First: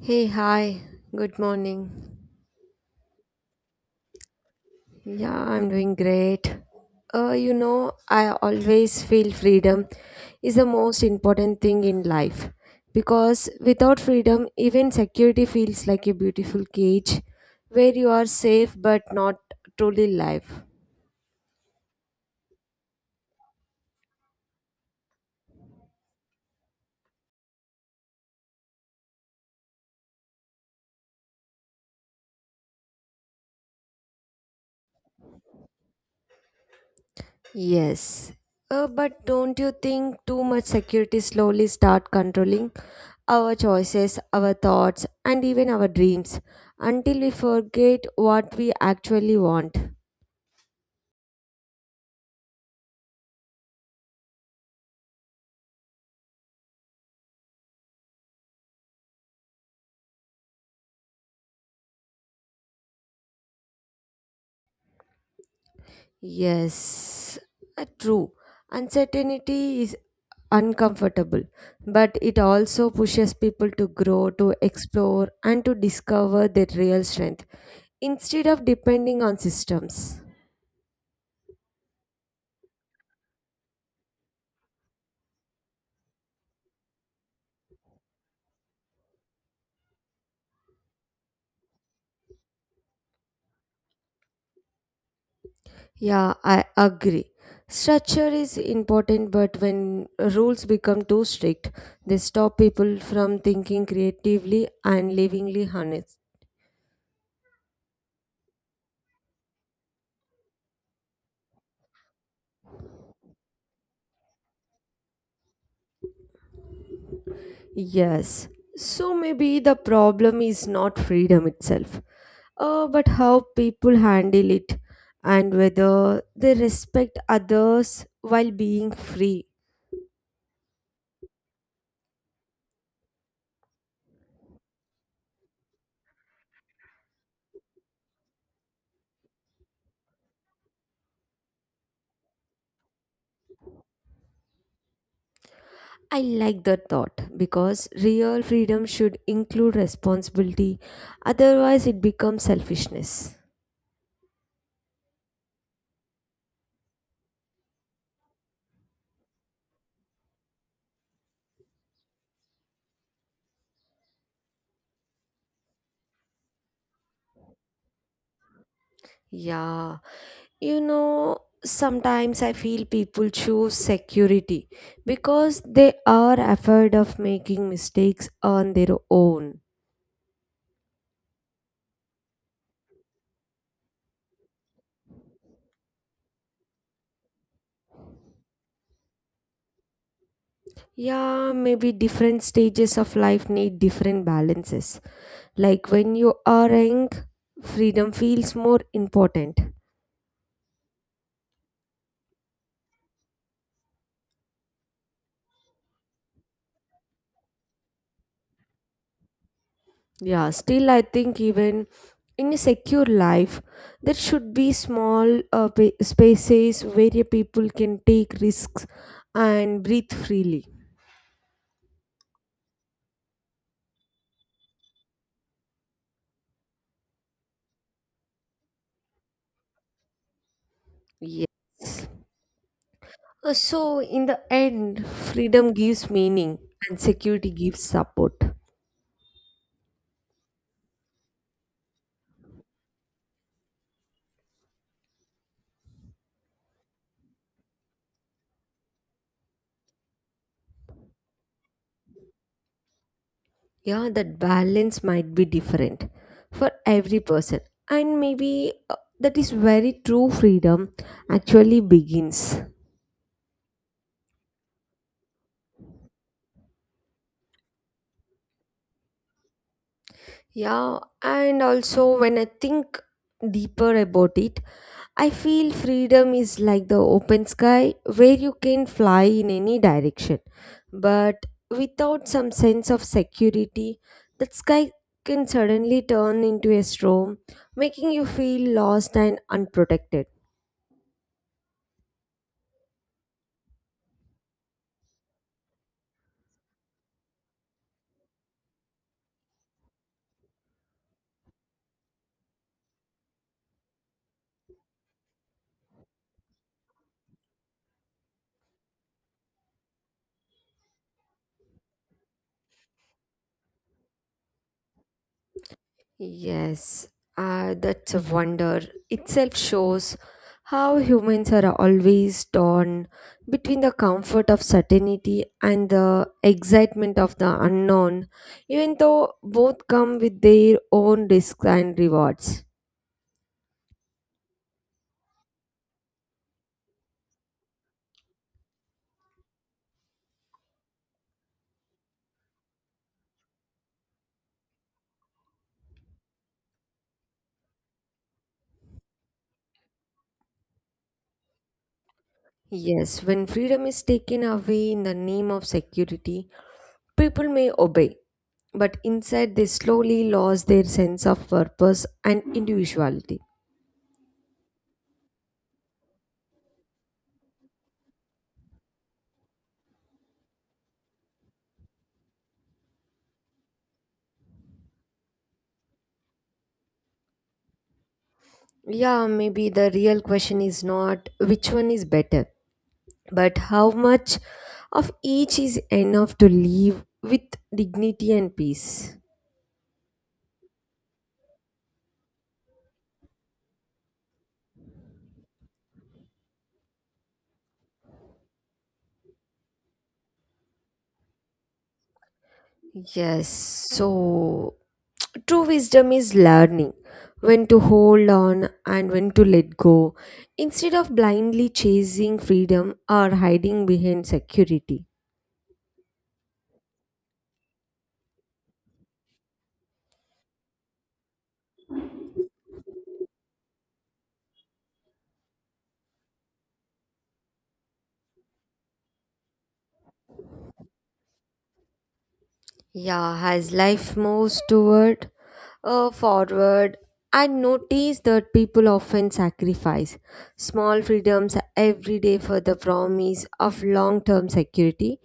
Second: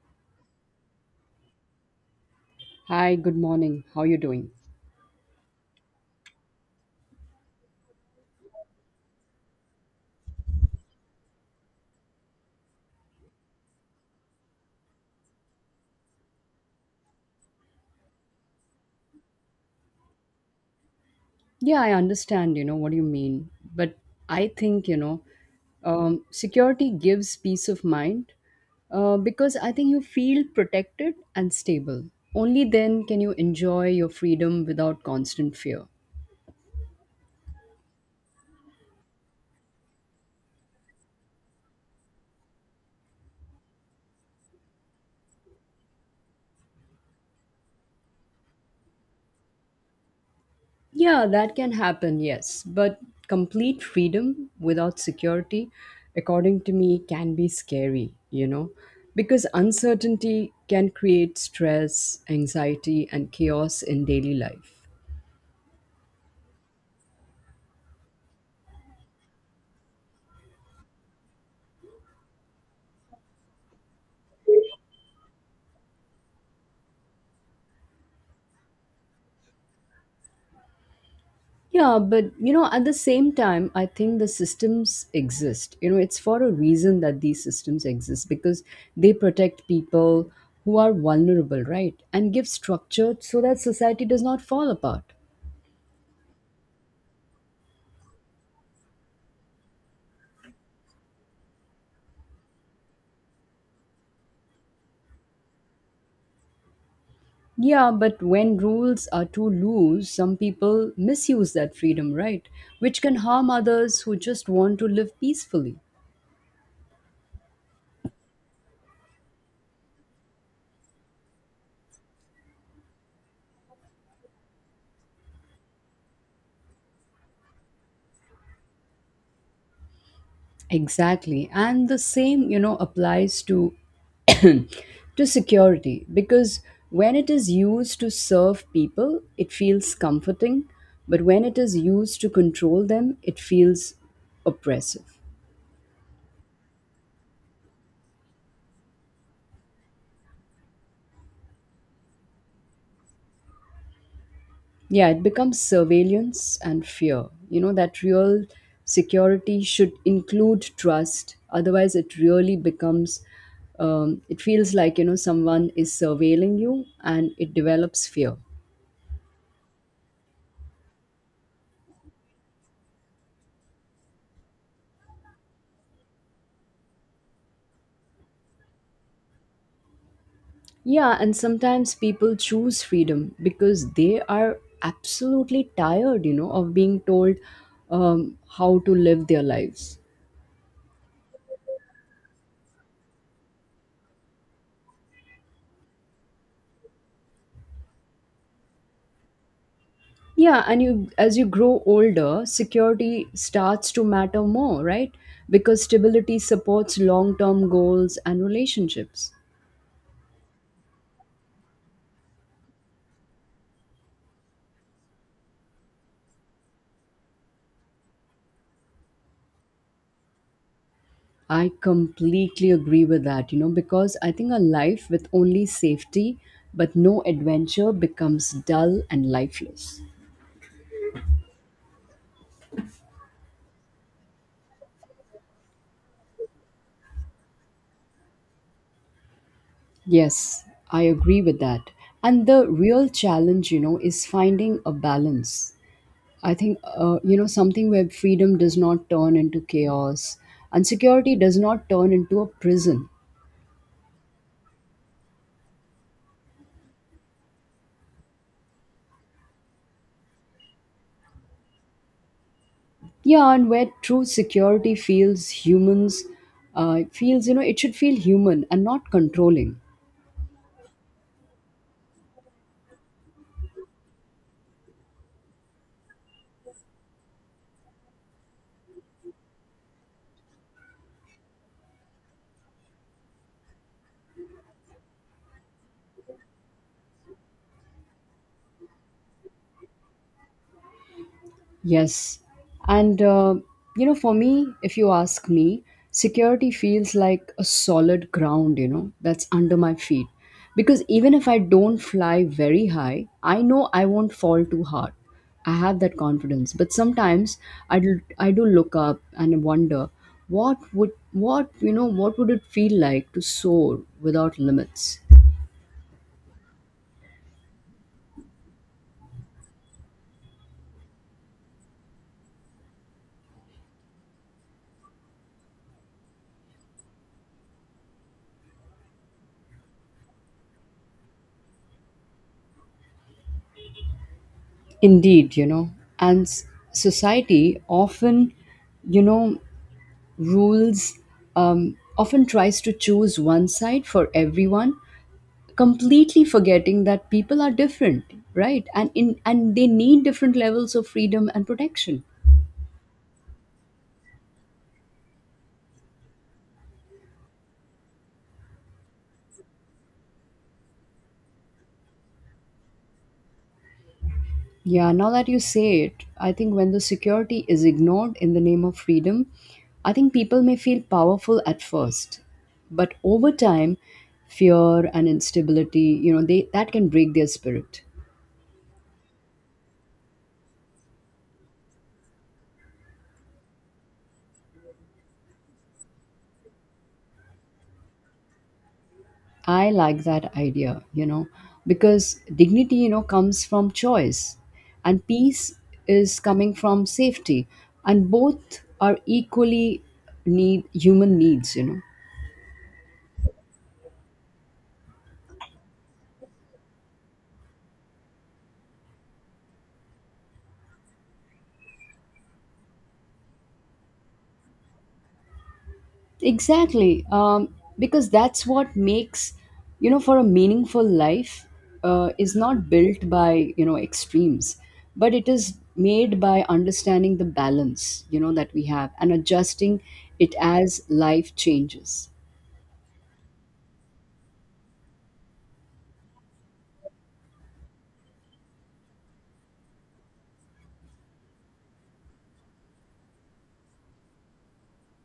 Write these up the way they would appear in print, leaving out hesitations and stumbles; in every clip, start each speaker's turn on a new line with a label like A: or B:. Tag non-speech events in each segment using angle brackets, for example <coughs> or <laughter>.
A: Hey, hi. Good morning.
B: Hi, good morning. How you doing?
A: Yeah, I'm doing great. You know, I always feel freedom is the most important thing in life because without freedom, even security feels like a beautiful cage where you are safe but not truly alive.
B: Yeah, I understand, you know, what you mean. But I think, you know, security gives peace of mind because I think you feel protected and stable. Only then can you enjoy your freedom without constant fear.
A: Yes. But don't you think too much security slowly start controlling our choices, our thoughts, and even our dreams until we forget what we actually want?
B: Yeah, that can happen, yes. But complete freedom without security, according to me, can be scary, you know, because uncertainty can create stress, anxiety, and chaos in daily life.
A: Yes, true. Uncertainty is uncomfortable, but it also pushes people to grow, to explore, and to discover their real strength instead of depending on systems.
B: Yeah, but you know, at the same time, I think the systems exist. You know, it's for a reason that these systems exist because they protect people who are vulnerable, right? And give structure so that society does not fall apart.
A: Yeah, I agree. Structure is important, but when rules become too strict, they stop people from thinking creatively and livingly honest.
B: Yeah, but when rules are too loose, some people misuse that freedom, right? Which can harm others who just want to live peacefully.
A: Yes. So maybe the problem is not freedom itself, but how people handle it and whether they respect others while being free.
B: Exactly. And the same, you know, applies to <coughs> <clears throat> to security because when it is used to serve people, it feels comforting, but when it is used to control them, it feels oppressive.
A: I like that thought because real freedom should include responsibility, otherwise, it becomes selfishness.
B: Yeah, it becomes surveillance and fear. You know, that real security should include trust. Otherwise, it really becomes, it feels like, you know, someone is surveilling you and it develops fear.
A: Yeah, you know, sometimes I feel people choose security because they are afraid of making mistakes on their own.
B: Yeah, and sometimes people choose freedom because they are absolutely tired, you know, of being told how to live their lives.
A: Yeah, maybe different stages of life need different balances. Like when you are young, freedom feels more important.
B: Yeah, and you as you grow older, security starts to matter more, right? Because stability supports long-term goals and relationships.
A: Yeah, still, I think even in a secure life, there should be small spaces where your people can take risks and breathe freely.
B: I completely agree with that, you know, because I think a life with only safety but no adventure becomes dull and lifeless.
A: Yes. So, in the end, freedom gives meaning and security gives support.
B: Yes, I agree with that. And the real challenge, you know, is finding a balance I think, you know, something where freedom does not turn into chaos and security does not turn into a prison.
A: Yeah, that balance might be different for every person. And maybe that is very true freedom actually begins.
B: Yeah, and where true security feels humans, feels, you know, it should feel human and not controlling.
A: Yeah, and also when I think deeper about it, I feel freedom is like the open sky where you can fly in any direction. But without some sense of security, that sky can suddenly turn into a storm, making you feel lost and unprotected.
B: Yes. And, you know, for me, if you ask me, security feels like a solid ground, you know, that's under my feet. Because even if I don't fly very high, I know I won't fall too hard. I have that confidence. But sometimes I do look up and wonder you know, what would it feel like to soar without limits?
A: Yes, that's a wonder. Itself shows how humans are always torn between the comfort of certainty and the excitement of the unknown, even though both come with their own risks and rewards.
B: Indeed, you know, and society often, you know, rules often tries to choose one side for everyone completely forgetting that people are different right and they need different levels of freedom and protection.
A: Yes, when freedom is taken away in the name of security, people may obey, but inside they slowly lose their sense of purpose and individuality.
B: Yeah, now that you say it, I think when the security is ignored in the name of freedom, I think people may feel powerful at first, but over time fear and instability, you know, they that can break their spirit.
A: Yeah, maybe the real question is not which one is better, but how much of each is enough to live with dignity and peace.
B: I like that idea, you know, because dignity, you know, comes from choice and peace is coming from safety, and both are equally need human needs, you know.
A: Yes, so <tsk> true wisdom is learning when to hold on and when to let go instead of blindly chasing freedom or hiding behind security.
B: Exactly. Because that's what makes, you know, for a meaningful life is not built by, you know, extremes, but it is made by understanding the balance, you know, that we have and adjusting it as life changes.
A: Yeah, as life moves toward forward, I notice that people often sacrifice small freedoms every day for the promise of long term security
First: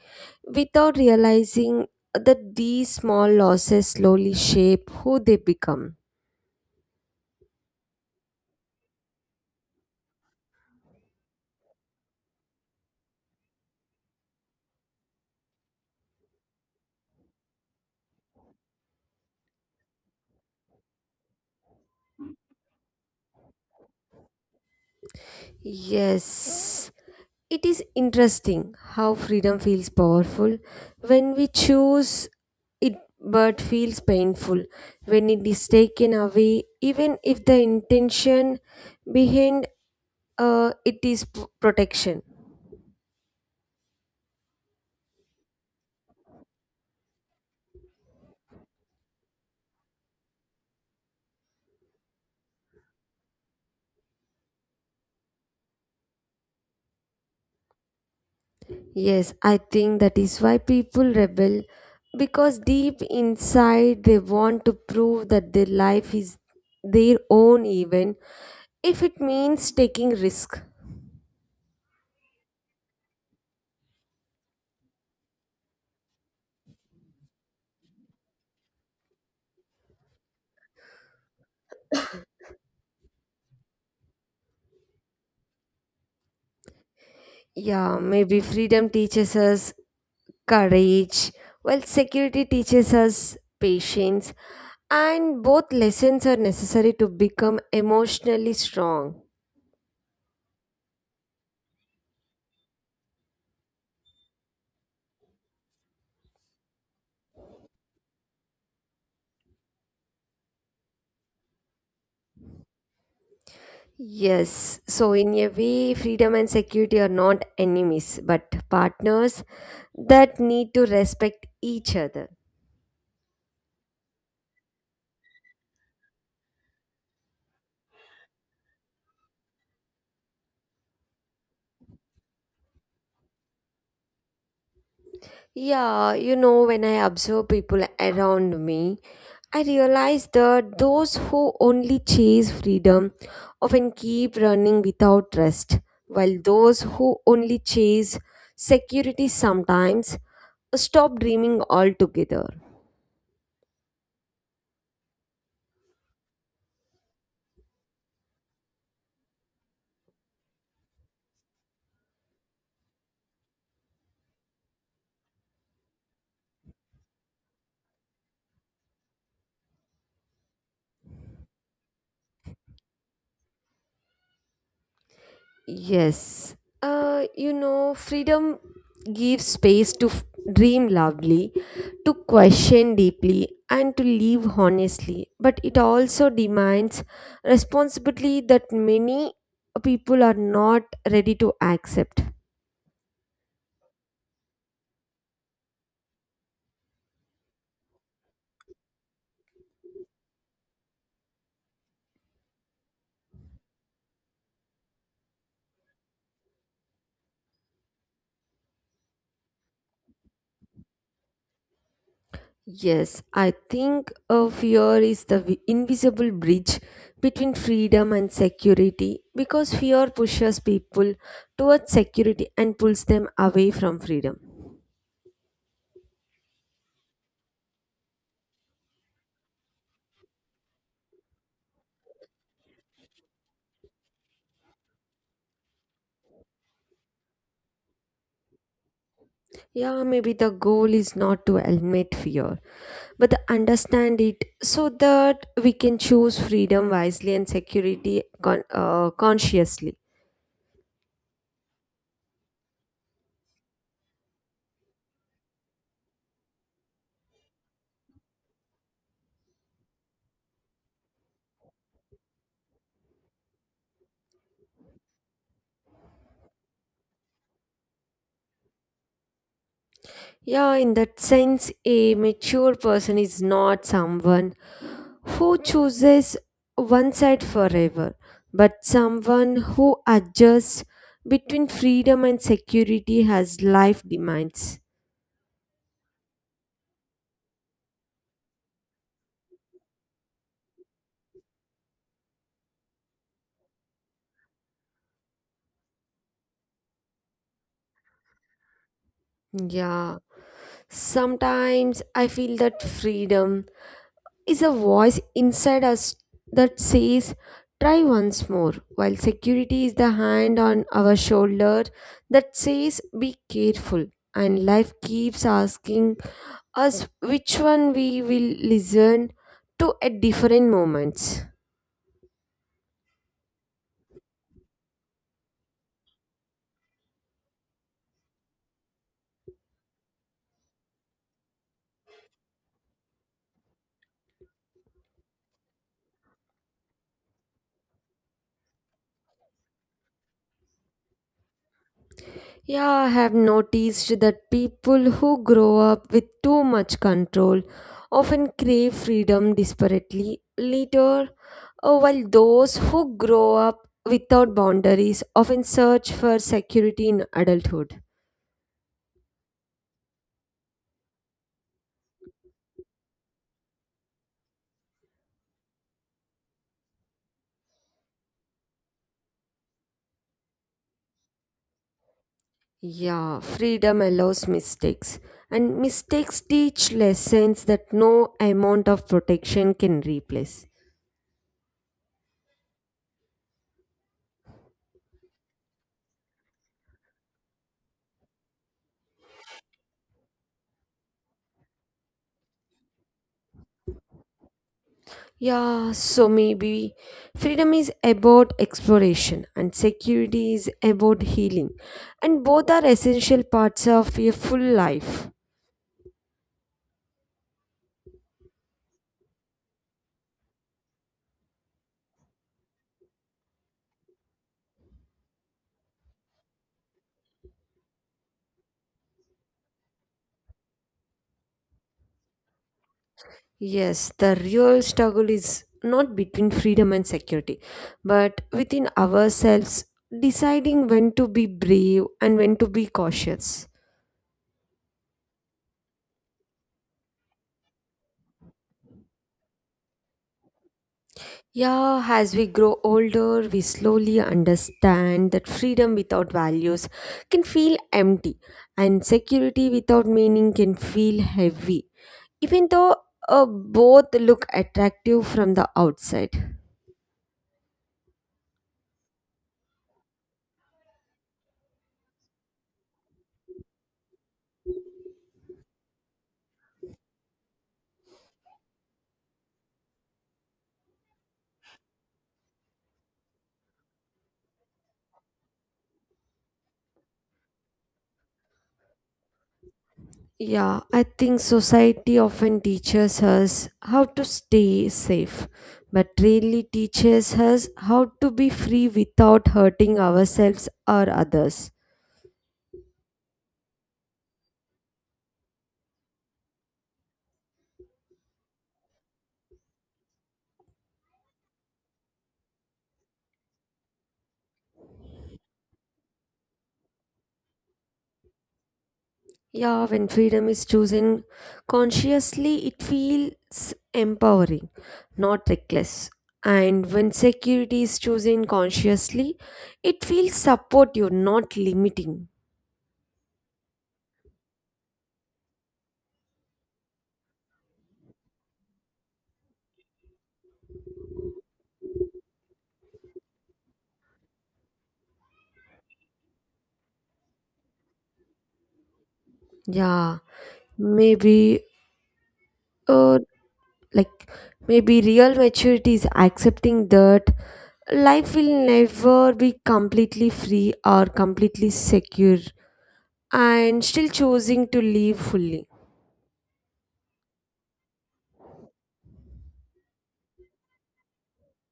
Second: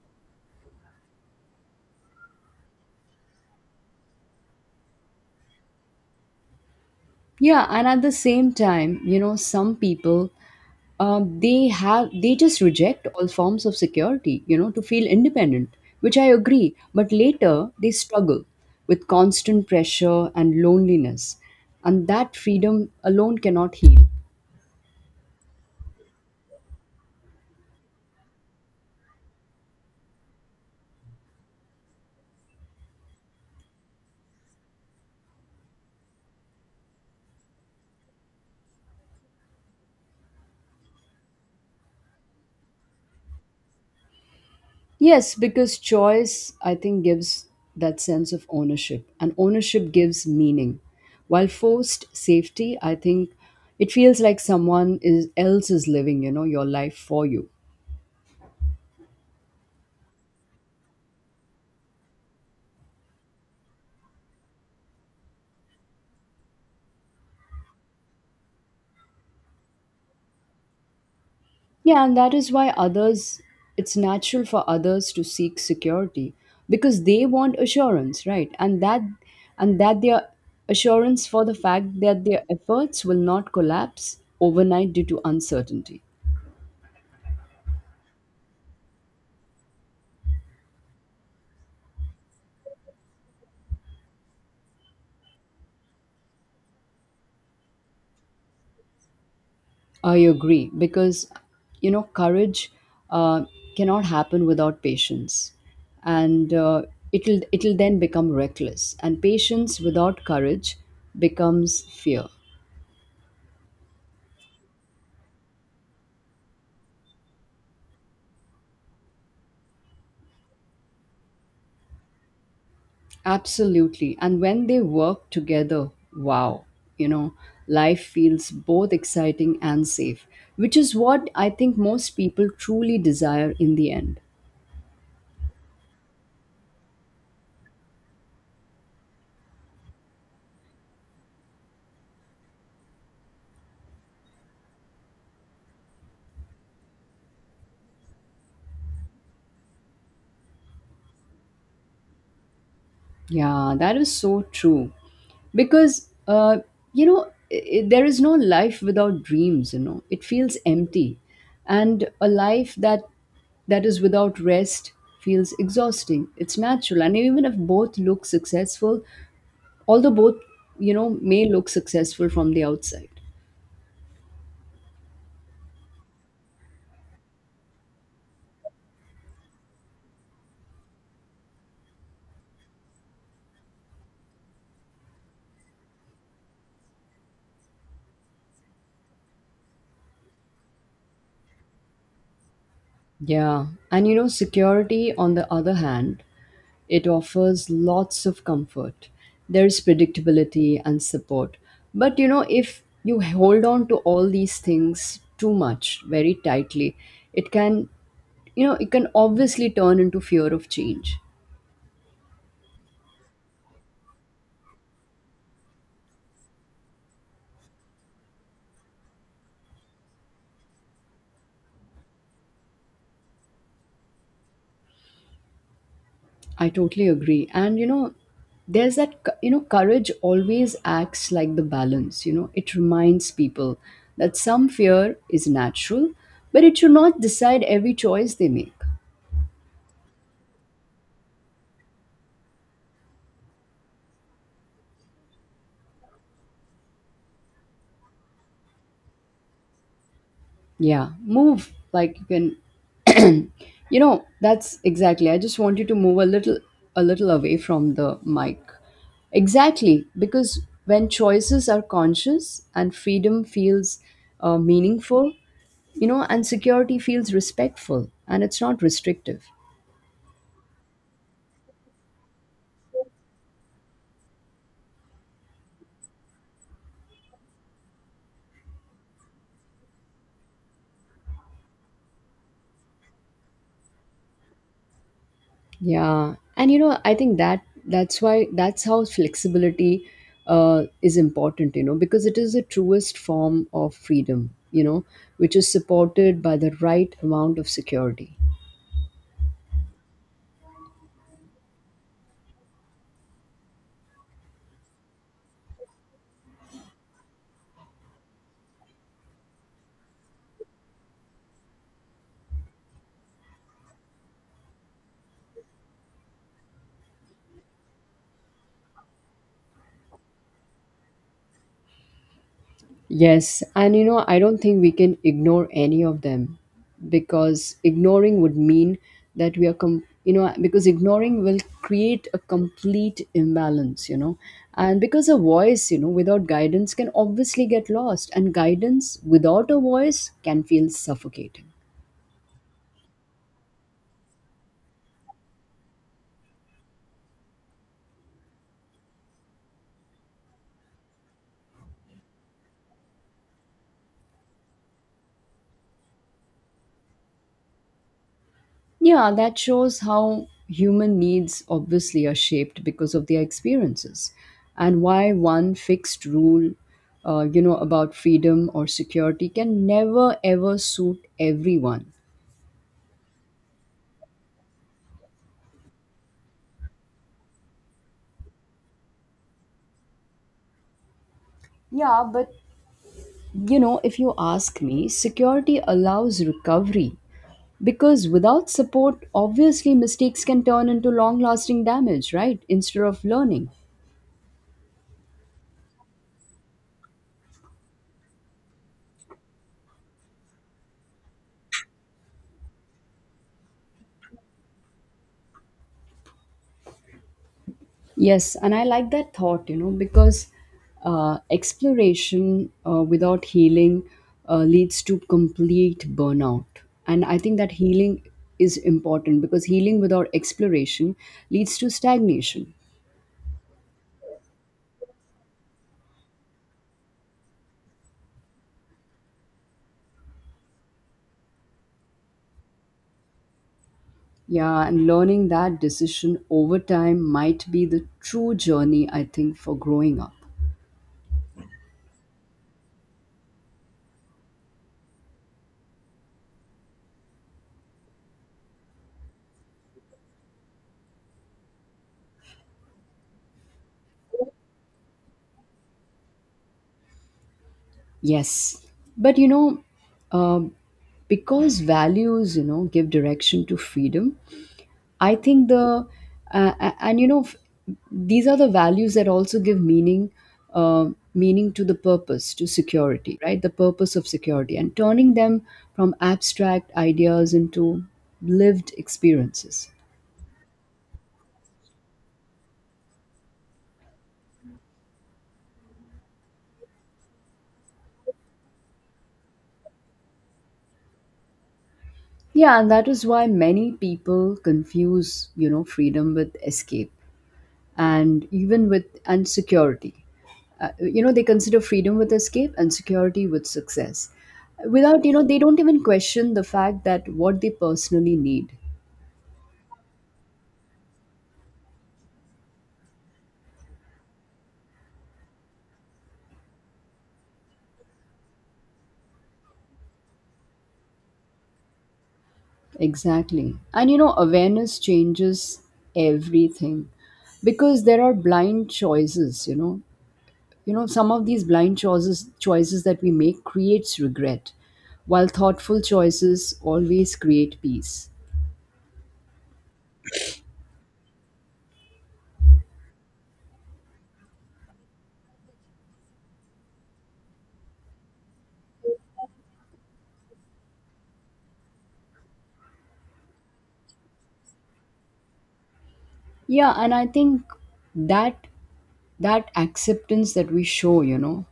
A: without realizing that these small losses slowly shape who they become.
B: Yeah, and at the same time, you know, some people they just reject all forms of security, you know, to feel independent, which I agree. But later they struggle with constant pressure and loneliness, and that freedom alone cannot heal.
A: Yes. It is interesting how freedom feels powerful when we choose it, but feels painful when it is taken away, even if the intention behind it is protection.
B: Yes, because choice, I think, gives that sense of ownership, and ownership gives meaning. While forced safety, I think it feels like someone is, else is living, you know, your life for you.
A: Yes, I think that is why people rebel because deep inside they want to prove that their life is their own, even if it means taking risk.
B: Yeah, and that is why others, it's natural for others to seek security because they want assurance, right? And that their assurance for the fact that their efforts will not collapse overnight due to uncertainty.
A: Yeah, maybe freedom teaches us courage, while security teaches us patience, and both lessons are necessary to become emotionally strong.
B: I agree because, you know, courage uh, cannot happen without patience, and it'll then become reckless, and patience without courage becomes fear.
A: Yes, so in a way, freedom and security are not enemies but partners that need to respect each other.
B: Absolutely. And when they work together, wow, you know, life feels both exciting and safe, which is what I think most people truly desire in the end.
A: Yeah, you know, when I observe people around me, I realize that those who only chase freedom often keep running without rest, while those who only chase security sometimes stop dreaming altogether.
B: Yeah, that is so true. Because, you know, there is no life without dreams, you know, it feels empty. And a life that is without rest feels exhausting. It's natural. And even if both look successful, although both, you know, may look successful from the outside.
A: Yes. You know, freedom gives space to dream loudly, to question deeply, and to live honestly. But it also demands responsibility that many people are not ready to accept.
B: Yeah, and you know, security on the other hand, it offers lots of comfort. There's predictability and support, but you know, if you hold on to all these things too much very tightly, it can, you know, it can obviously turn into fear of change.
A: Yes, I think fear is the invisible bridge between freedom and security because fear pushes people towards security and pulls them away from freedom.
B: I totally agree. And you know, there's that, you know, courage always acts like the balance. You know, it reminds people that some fear is natural, but it should not decide every choice they make.
A: Yeah, maybe the goal is not to eliminate fear, but to understand it so that we can choose freedom wisely and security consciously.
B: Yeah, move like you can. You know, that's exactly. I just want you to move a little away from the mic. Exactly, because when choices are conscious and freedom feels meaningful, you know, and security feels respectful and it's not restrictive.
A: Yeah, in that sense, a mature person is not someone who chooses one side forever, but someone who adjusts between freedom and security as life demands.
B: Yeah, and you know, I think that that's why that's how flexibility is important. You know, because it is the truest form of freedom. You know, which is supported by the right amount of security.
A: Yeah, sometimes I feel that freedom is a voice inside us that says, try once more, while security is the hand on our shoulder that says, be careful. And life keeps asking us which one we will listen to at different moments.
B: Yes, and you know, I don't think we can ignore any of them because ignoring would mean that we are, you know, because ignoring will create a complete imbalance, you know, and because a voice, you know, without guidance can obviously get lost, and guidance without a voice can feel suffocating.
A: Yeah, I have noticed that people who grow up with too much control often crave freedom desperately later, while those who grow up without boundaries often search for security in adulthood.
B: Yeah, that shows how human needs obviously are shaped because of their experiences and why one fixed rule, you know, about freedom or security can never ever suit everyone.
A: Yeah, freedom allows mistakes, and mistakes teach lessons that no amount of protection can replace.
B: Yeah, but you know, if you ask me, security allows recovery because without support, obviously mistakes can turn into long lasting damage, right? Instead of learning.
A: Yeah, so maybe freedom is about exploration and security is about healing, and both are essential parts of a full life.
B: Yes, and I like that thought, you know, because exploration without healing leads to complete burnout. And I think that healing is important because healing without exploration leads to stagnation.
A: Yes, the real struggle is not between freedom and security, but within ourselves, deciding when to be brave and when to be cautious.
B: Yeah, and learning that decision over time might be the true journey, I think, for growing up.
A: Yeah, as we grow older, we slowly understand that freedom without values can feel empty, and security without meaning can feel heavy, even though both look attractive from the outside.
B: Yes. But, you know, um because values, you know, give direction to freedom, I think the a- and you know these are the values that also give meaning, meaning to the purpose to security, right, the purpose of security, and turning them from abstract ideas into lived experiences.
A: Yeah, I think society often teaches us how to stay safe, but really teaches us how to be free without hurting ourselves or others.
B: Yeah, and that is why many people confuse, you know, freedom with escape and even with and security. You know, they consider freedom with escape and security with success. Without, you know, they don't even question the fact that what they personally need.
A: Yeah, when freedom is chosen consciously, it feels empowering, not reckless. And when security is chosen consciously, it feels supportive, not limiting.
B: Exactly. And, you know, awareness changes everything because there are blind choices, you know. You know, some of these blind choices choices that we make creates regret, while thoughtful choices always create peace.
A: Yeah, maybe, uh, like, maybe real maturity is accepting that life will never be completely free or completely secure and still choosing to live fully.
B: Yeah, and I think that that acceptance that we show, you know,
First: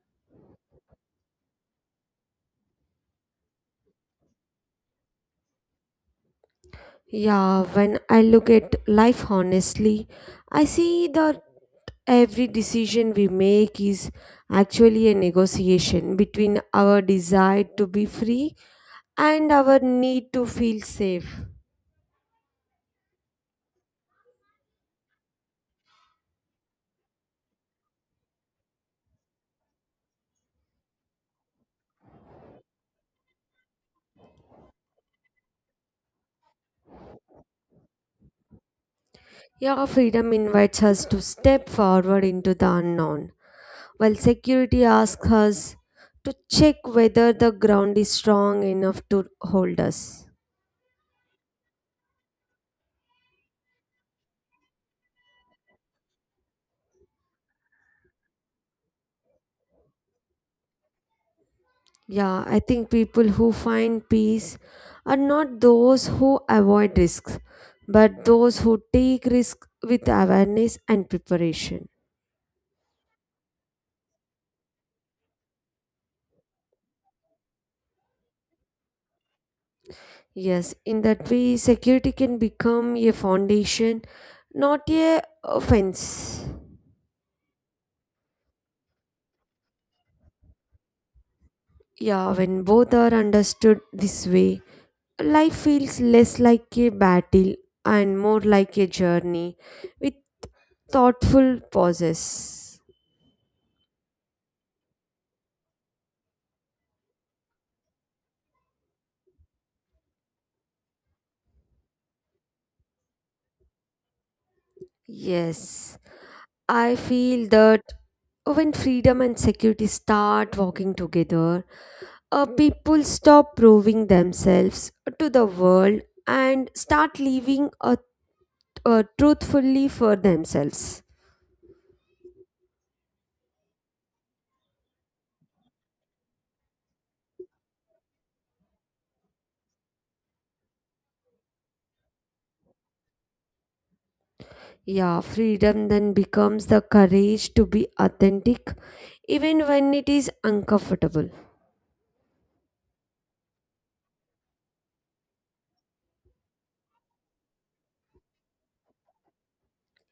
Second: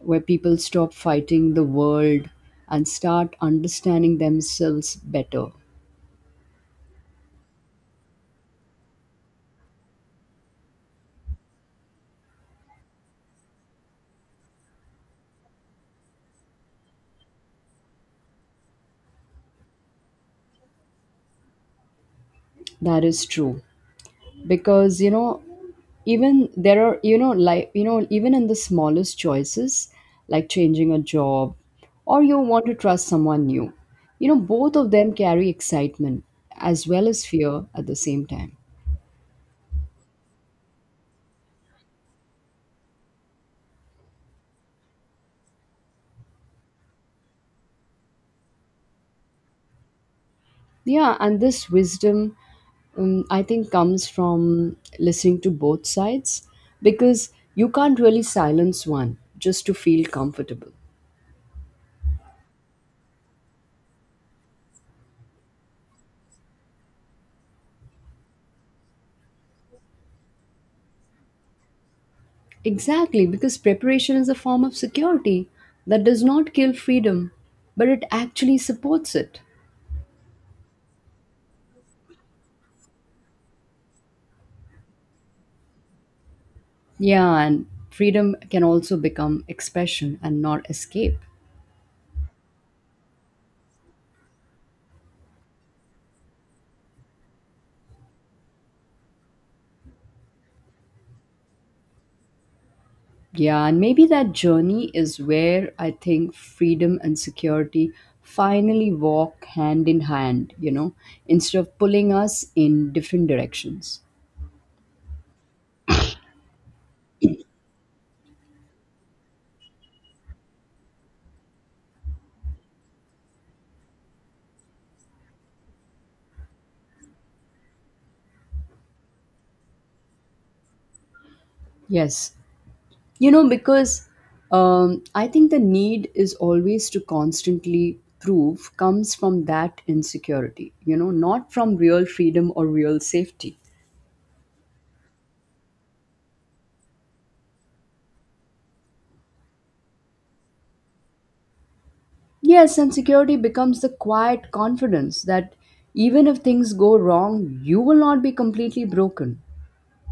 B: where people stop fighting the world and start understanding themselves better.
A: Yeah, when I look at life honestly, I see that every decision we make is actually a negotiation between our desire to be free and our need to feel safe.
B: That is true. Because, you know, even there are, you know, like, you know, even in the smallest choices, like changing a job or you want to trust someone new, you know, both of them carry excitement as well as fear at the same time.
A: Yeah, freedom invites us to step forward into the unknown, while security asks us to check whether the ground is strong enough to hold us.
B: Yeah, and this wisdom, I think comes from listening to both sides because you can't really silence one just to feel comfortable.
A: Yeah, I think people who find peace are not those who avoid risks, but those who take risks with awareness and preparation.
B: Exactly, because preparation is a form of security that does not kill freedom, but it actually supports it.
A: Yes, in that way, security can become a foundation, not a fence.
B: Yeah, and freedom can also become expression and not escape.
A: Yeah, when both are understood this way, life feels less like a battle and more like a journey with thoughtful pauses.
B: Yeah, and maybe that journey is where I think freedom and security finally walk hand in hand, you know, instead of pulling us in different directions.
A: Yes. I feel that when freedom and security start walking together, people stop proving themselves to the world and start living truthfully for themselves.
B: Yes. You know, because I think the need is always to constantly prove comes from that insecurity, you know, not from real freedom or real safety.
A: Yeah, freedom then becomes the courage to be authentic even when it is uncomfortable.
B: Yes, and security becomes the quiet confidence that even if things go wrong, you will not be completely broken.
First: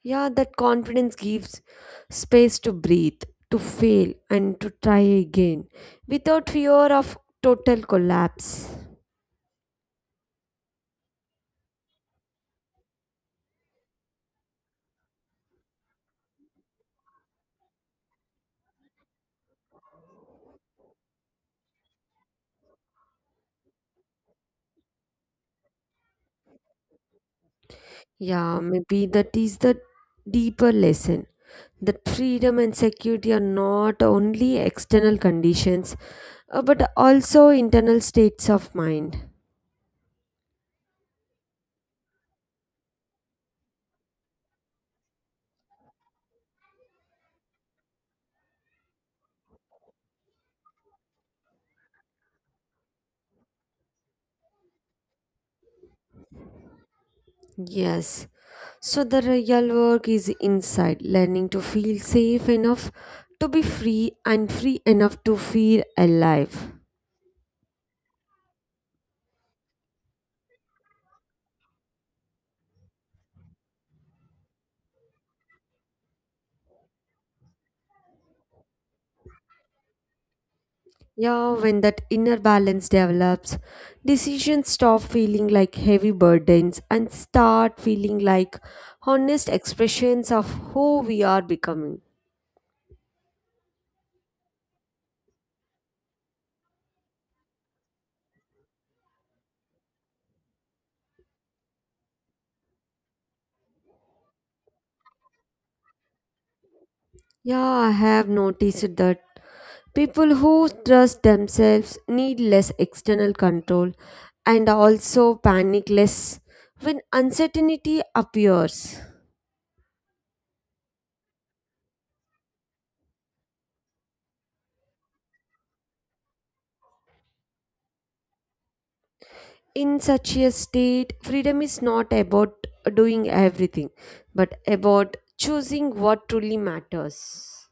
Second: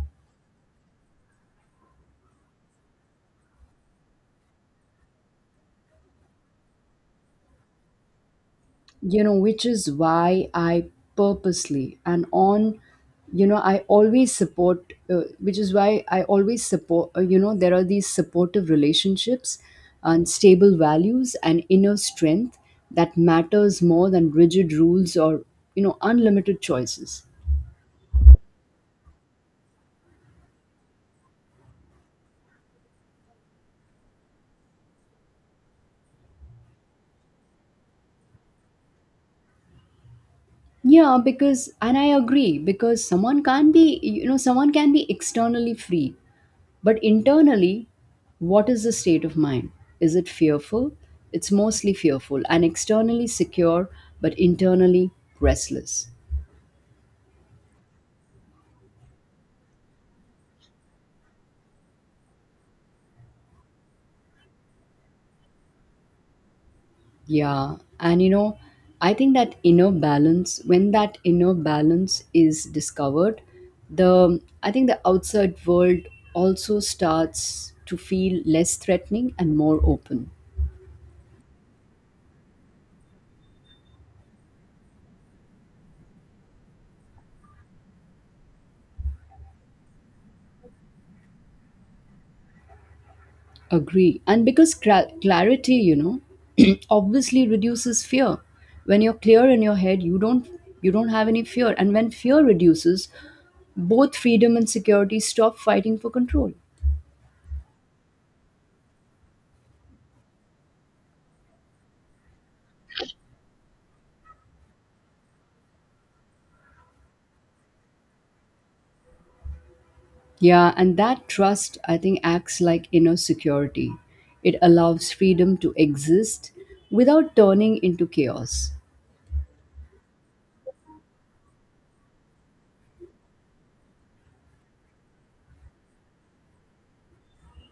A: Yeah, that confidence gives space to breathe, to fail, and to try again without fear of total collapse.
B: You know, which is why I purposely and on you know, I always support, you know, there are these supportive relationships and stable values and inner strength that matters more than rigid rules or, you know, unlimited choices.
A: Yeah, maybe that is the deeper lesson that freedom and security are not only external conditions but also internal states of mind.
B: Yeah, because and I agree because someone can be, you know, someone can be externally free. But internally, what is the state of mind? Is it fearful? It's mostly fearful and externally secure, but internally restless.
A: Yes. So the real work is inside, learning to feel safe enough to be free and free enough to feel alive.
B: Yeah. And you know, I think that inner balance, when that inner balance is discovered, the I think the outside world also starts to feel less threatening and more open.
A: Yeah, when that inner balance develops, decisions stop feeling like heavy burdens and start feeling like honest expressions of who we are becoming.
B: Agree. And because clarity, you know, <clears throat> obviously reduces fear. When you're clear in your head, you don't have any fear. And when fear reduces, both freedom and security stop fighting for control.
A: Yeah, I have noticed that people who trust themselves need less external control and also panic less when uncertainty appears.
B: Yeah, and that trust, I think, acts like inner security. It allows freedom to exist without turning into chaos.
A: In such a state, freedom is not about doing everything, but about choosing what truly matters.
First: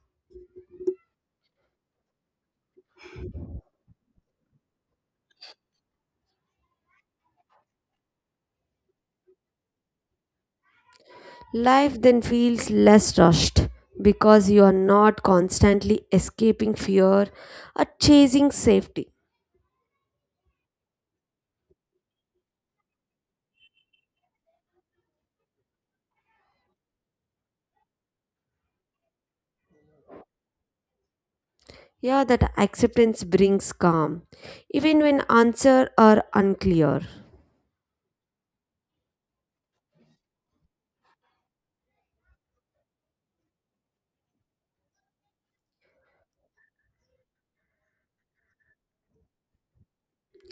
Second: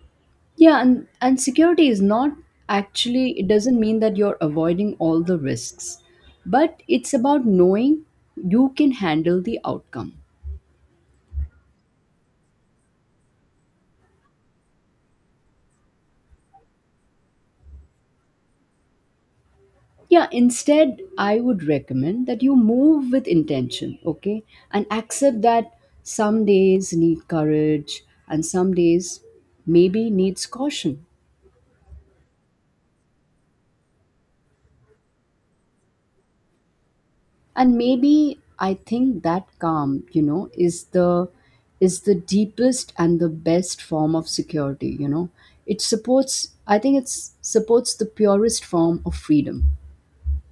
B: Yeah, and security is not actually, it doesn't mean that you're avoiding all the risks, but it's about knowing you can handle the outcome.
A: Life then feels less rushed because you are not constantly escaping fear or chasing safety.
B: Yeah, instead, I would recommend that you move with intention, okay? And accept that some days need courage and some days maybe needs caution.
A: Yeah, that acceptance brings calm, even when answers are unclear.
B: And maybe I think that calm, you know, is the deepest and the best form of security, you know. It supports, I think it supports the purest form of freedom.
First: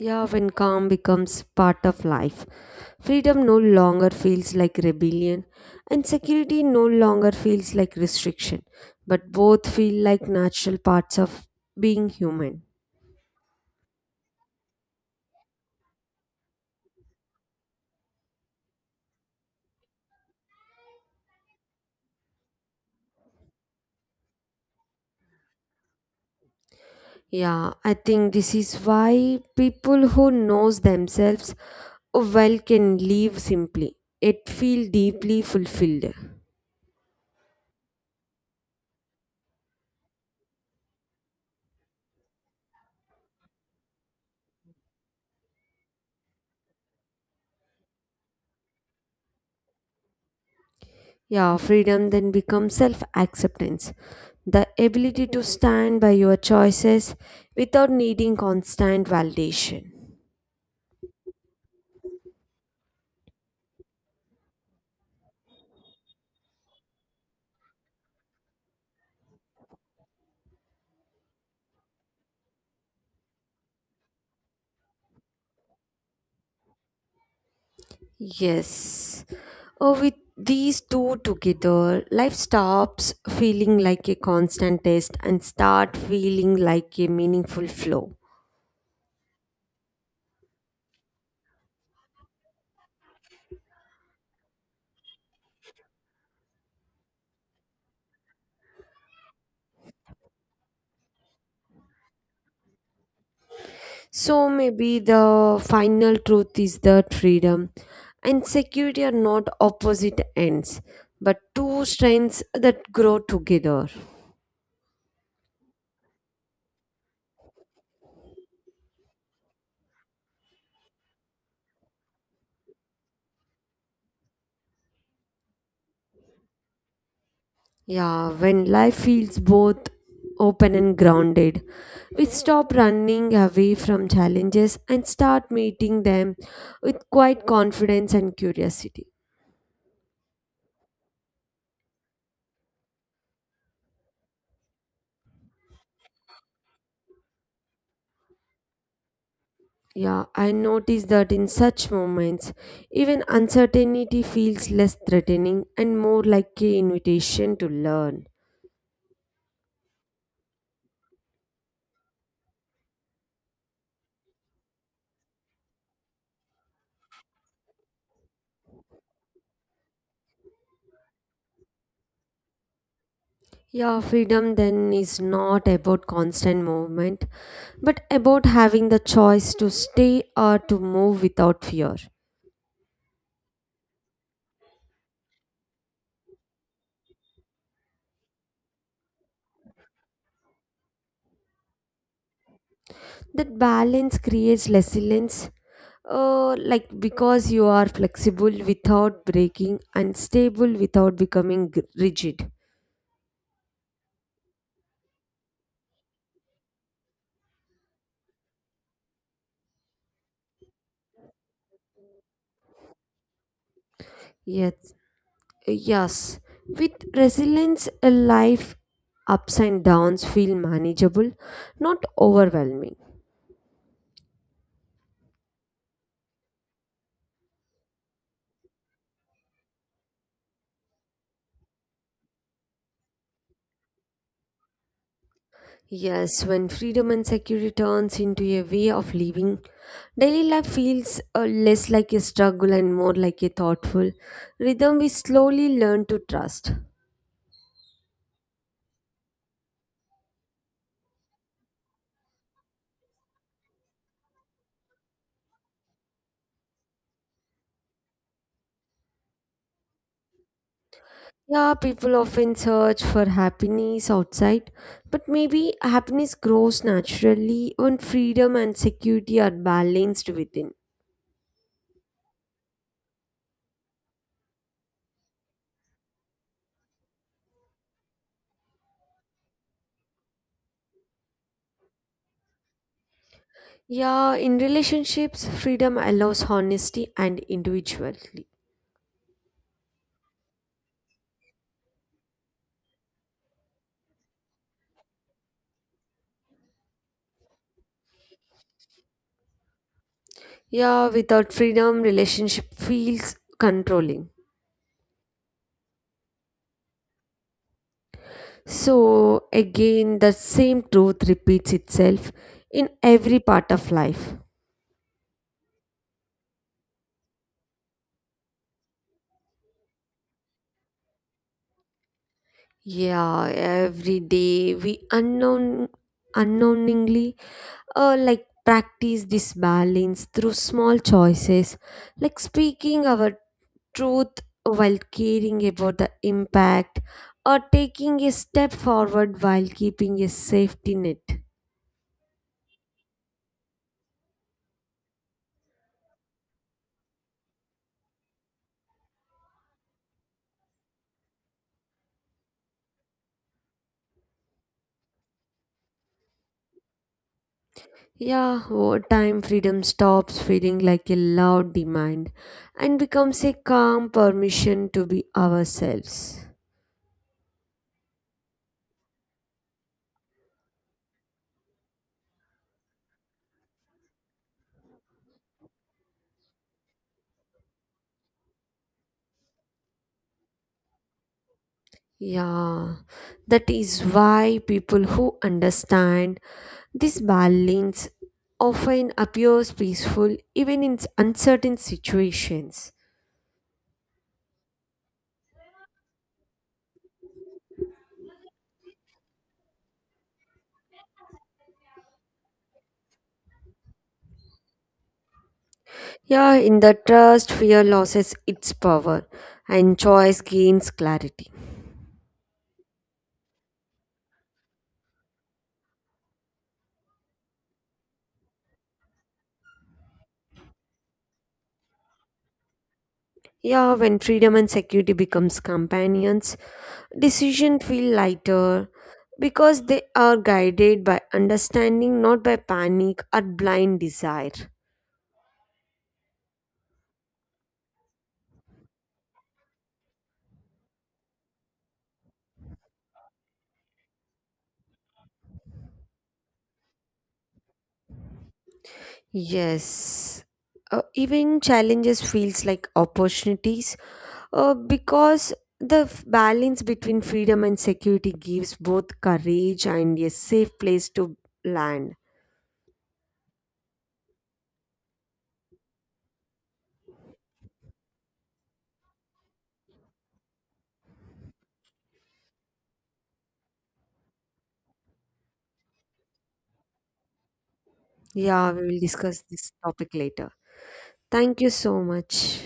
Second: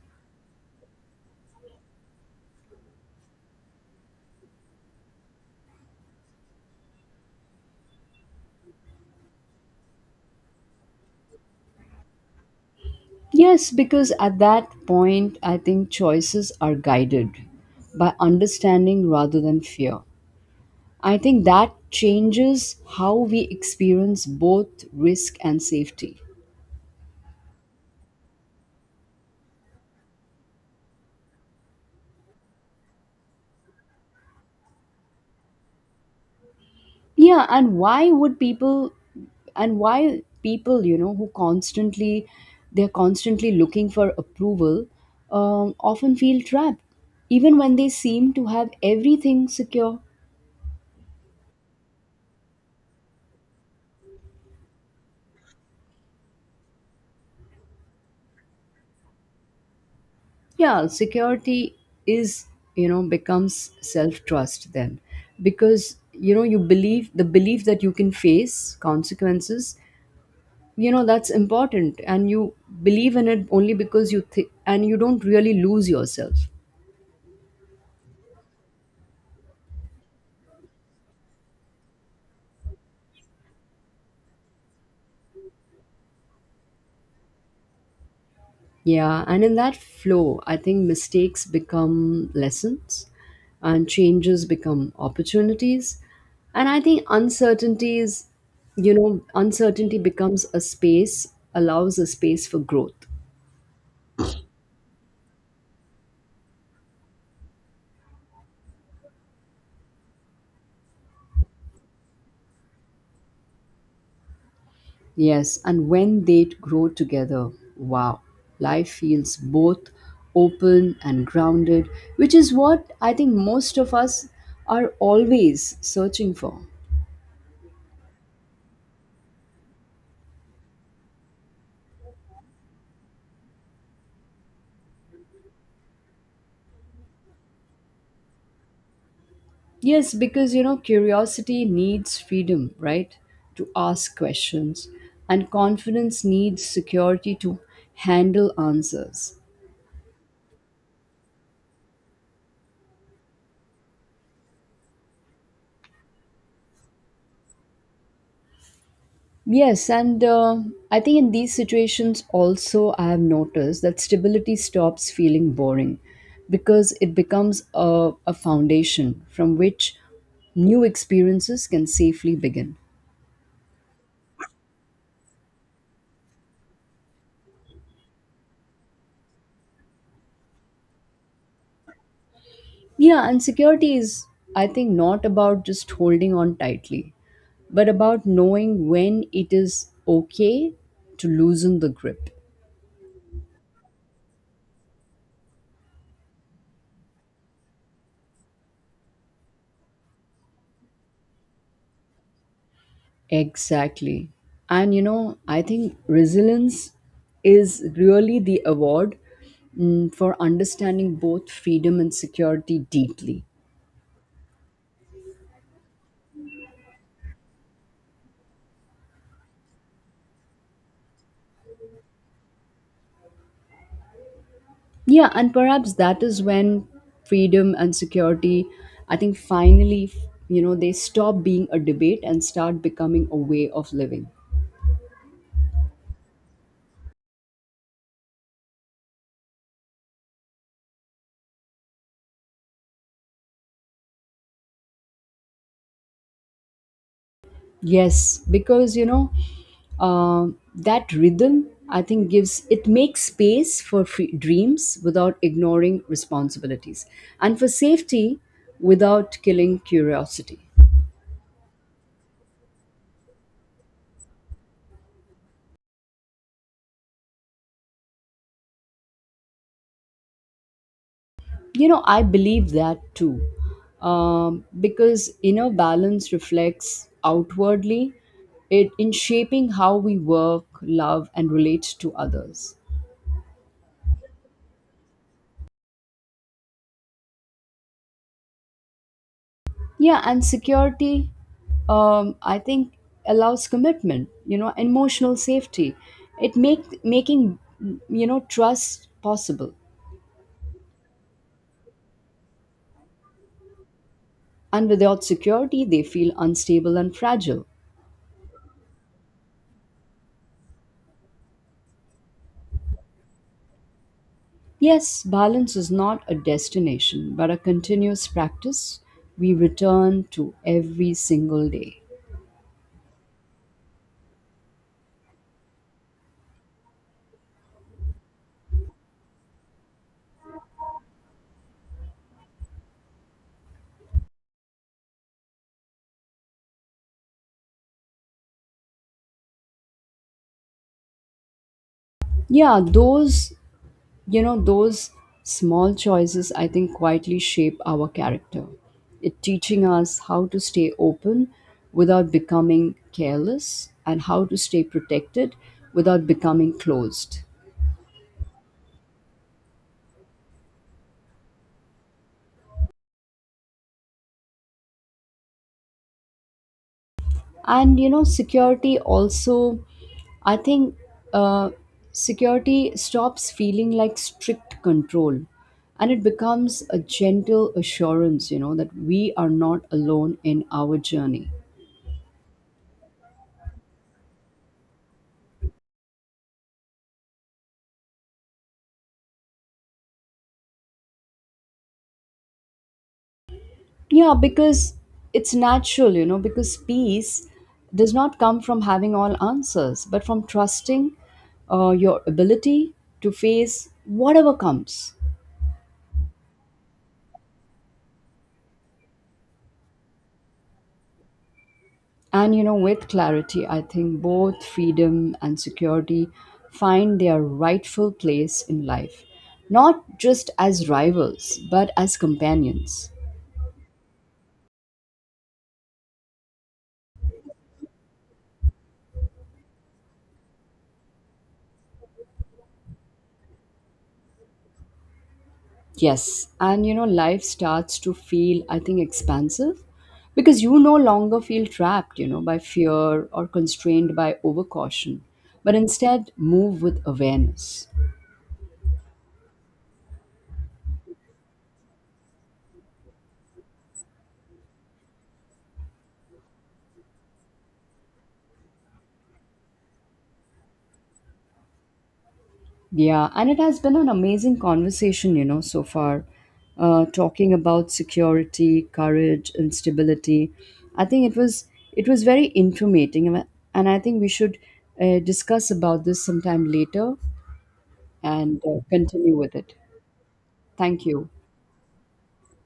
A: Yeah, when calm becomes part of life, freedom no longer feels like rebellion, and security no longer feels like restriction, but both feel like natural parts of being human.
B: Yes, because at that point I think choices are guided by understanding rather than fear. I think that changes how we experience both risk and safety.
A: Yeah, I think this is why people who knows themselves well can live simply, yet feel deeply fulfilled.
B: Yeah, and why people, you know, who constantly, they're constantly looking for approval, often feel trapped even when they seem to have everything secure.
A: Yeah, freedom then becomes self acceptance. The ability to stand by your choices without needing constant validation.
B: Yeah, security is, you know, becomes self trust then, because you know, you believe the belief that you can face consequences, you know, that's important. And you believe in it only because you think and you don't really lose yourself.
A: Yes. Oh, with these two together, life stops feeling like a constant test and start feeling like a meaningful flow.
B: Yeah, and in that flow, I think mistakes become lessons and changes become opportunities. And I think uncertainty becomes a space, allows a space for growth.
A: So maybe the final truth is that freedom and security are not opposite ends, but two strengths that grow together.
B: Yes, and when they grow together, wow, life feels both open and grounded, which is what I think most of us are always searching for.
A: Yeah, when life feels both open and grounded, we stop running away from challenges and start meeting them with quiet confidence and curiosity.
B: Yes, because you know, curiosity needs freedom, right? To ask questions. And confidence needs security to handle answers.
A: Yeah, I notice that in such moments, even uncertainty feels less threatening and more like an invitation to learn.
B: Yes, and I think in these situations also, I have noticed that stability stops feeling boring because it becomes a foundation from which new experiences can safely begin.
A: Yeah, freedom then is not about constant movement, but about having the choice to stay or to move without fear.
B: Yeah, and security is, I think, not about just holding on tightly, but about knowing when it is okay to loosen the grip.
A: That balance creates resilience, because you are flexible without breaking and stable without becoming rigid.
B: Exactly. And you know, I think resilience is really the award, for understanding both freedom and security deeply.
A: Yes, yes. With resilience, a life ups and downs feel manageable, not overwhelming.
B: Yeah, and perhaps that is when freedom and security, I think, finally, you know, they stop being a debate and start becoming a way of living.
A: Yes, when freedom and security turns into a way of living, daily life feels less like a struggle and more like a thoughtful rhythm we slowly learn to trust.
B: Yes, because you know uh, that rhythm, I think, gives it makes space for free dreams without ignoring responsibilities, and for safety without killing curiosity.
A: Yeah, people often search for happiness outside, but maybe happiness grows naturally when freedom and security are balanced within.
B: You know, I believe that too, because inner balance reflects outwardly, it in shaping how we work, love, and relate to others.
A: Yeah, in relationships, freedom allows honesty and individuality.
B: Yeah, and security, I think, allows commitment. You know, emotional safety. It make making you know trust possible.
A: Yeah, without freedom, relationship feels controlling.
B: And without security, they feel unstable and fragile.
A: So, again, the same truth repeats itself in every part of life.
B: Yes, balance is not a destination, but a continuous practice we return to every single day.
A: Yeah, every day we unknown unknowingly practice this balance through small choices, like speaking our truth while caring about the impact or taking a step forward while keeping a safety net.
B: Yeah, those you know those small choices, I think, quietly shape our character. It teaching us how to stay open without becoming careless and how to stay protected without becoming closed.
A: Yeah, over time freedom stops feeling like a loud demand and becomes a calm permission to be ourselves.
B: And you know security also, I think, uh, security stops feeling like strict control, and it becomes a gentle assurance, you know, that we are not alone in our journey.
A: Yeah, that is why people who understand this balance often appears peaceful even in uncertain situations.
B: Yeah, because it's natural, you know, because peace does not come from having all answers, but from trusting, your ability to face whatever comes.
A: Yeah, in the trust, fear loses its power and choice gains clarity.
B: And, you know, with clarity, I think both freedom and security find their rightful place in life, not just as rivals, but as companions.
A: Yeah, when freedom and security becomes companions, decisions feel lighter because they are guided by understanding, not by panic or blind desire.
B: Yes, and you know, life starts to feel, I think, expansive because you no longer feel trapped, you know, by fear or constrained by overcaution, but instead move with awareness.
A: Yes. Even challenges feels like opportunities because the balance between freedom and security gives both courage and a safe place to land.
B: Yeah, and it has been an amazing conversation, you know, so far, talking about security, courage, and stability. I think it was very informative, and I think we should discuss about this sometime later and
A: Yeah, we will
B: continue
A: discuss
B: with
A: this
B: it.
A: topic later.
B: Thank you.
A: Thank you so much.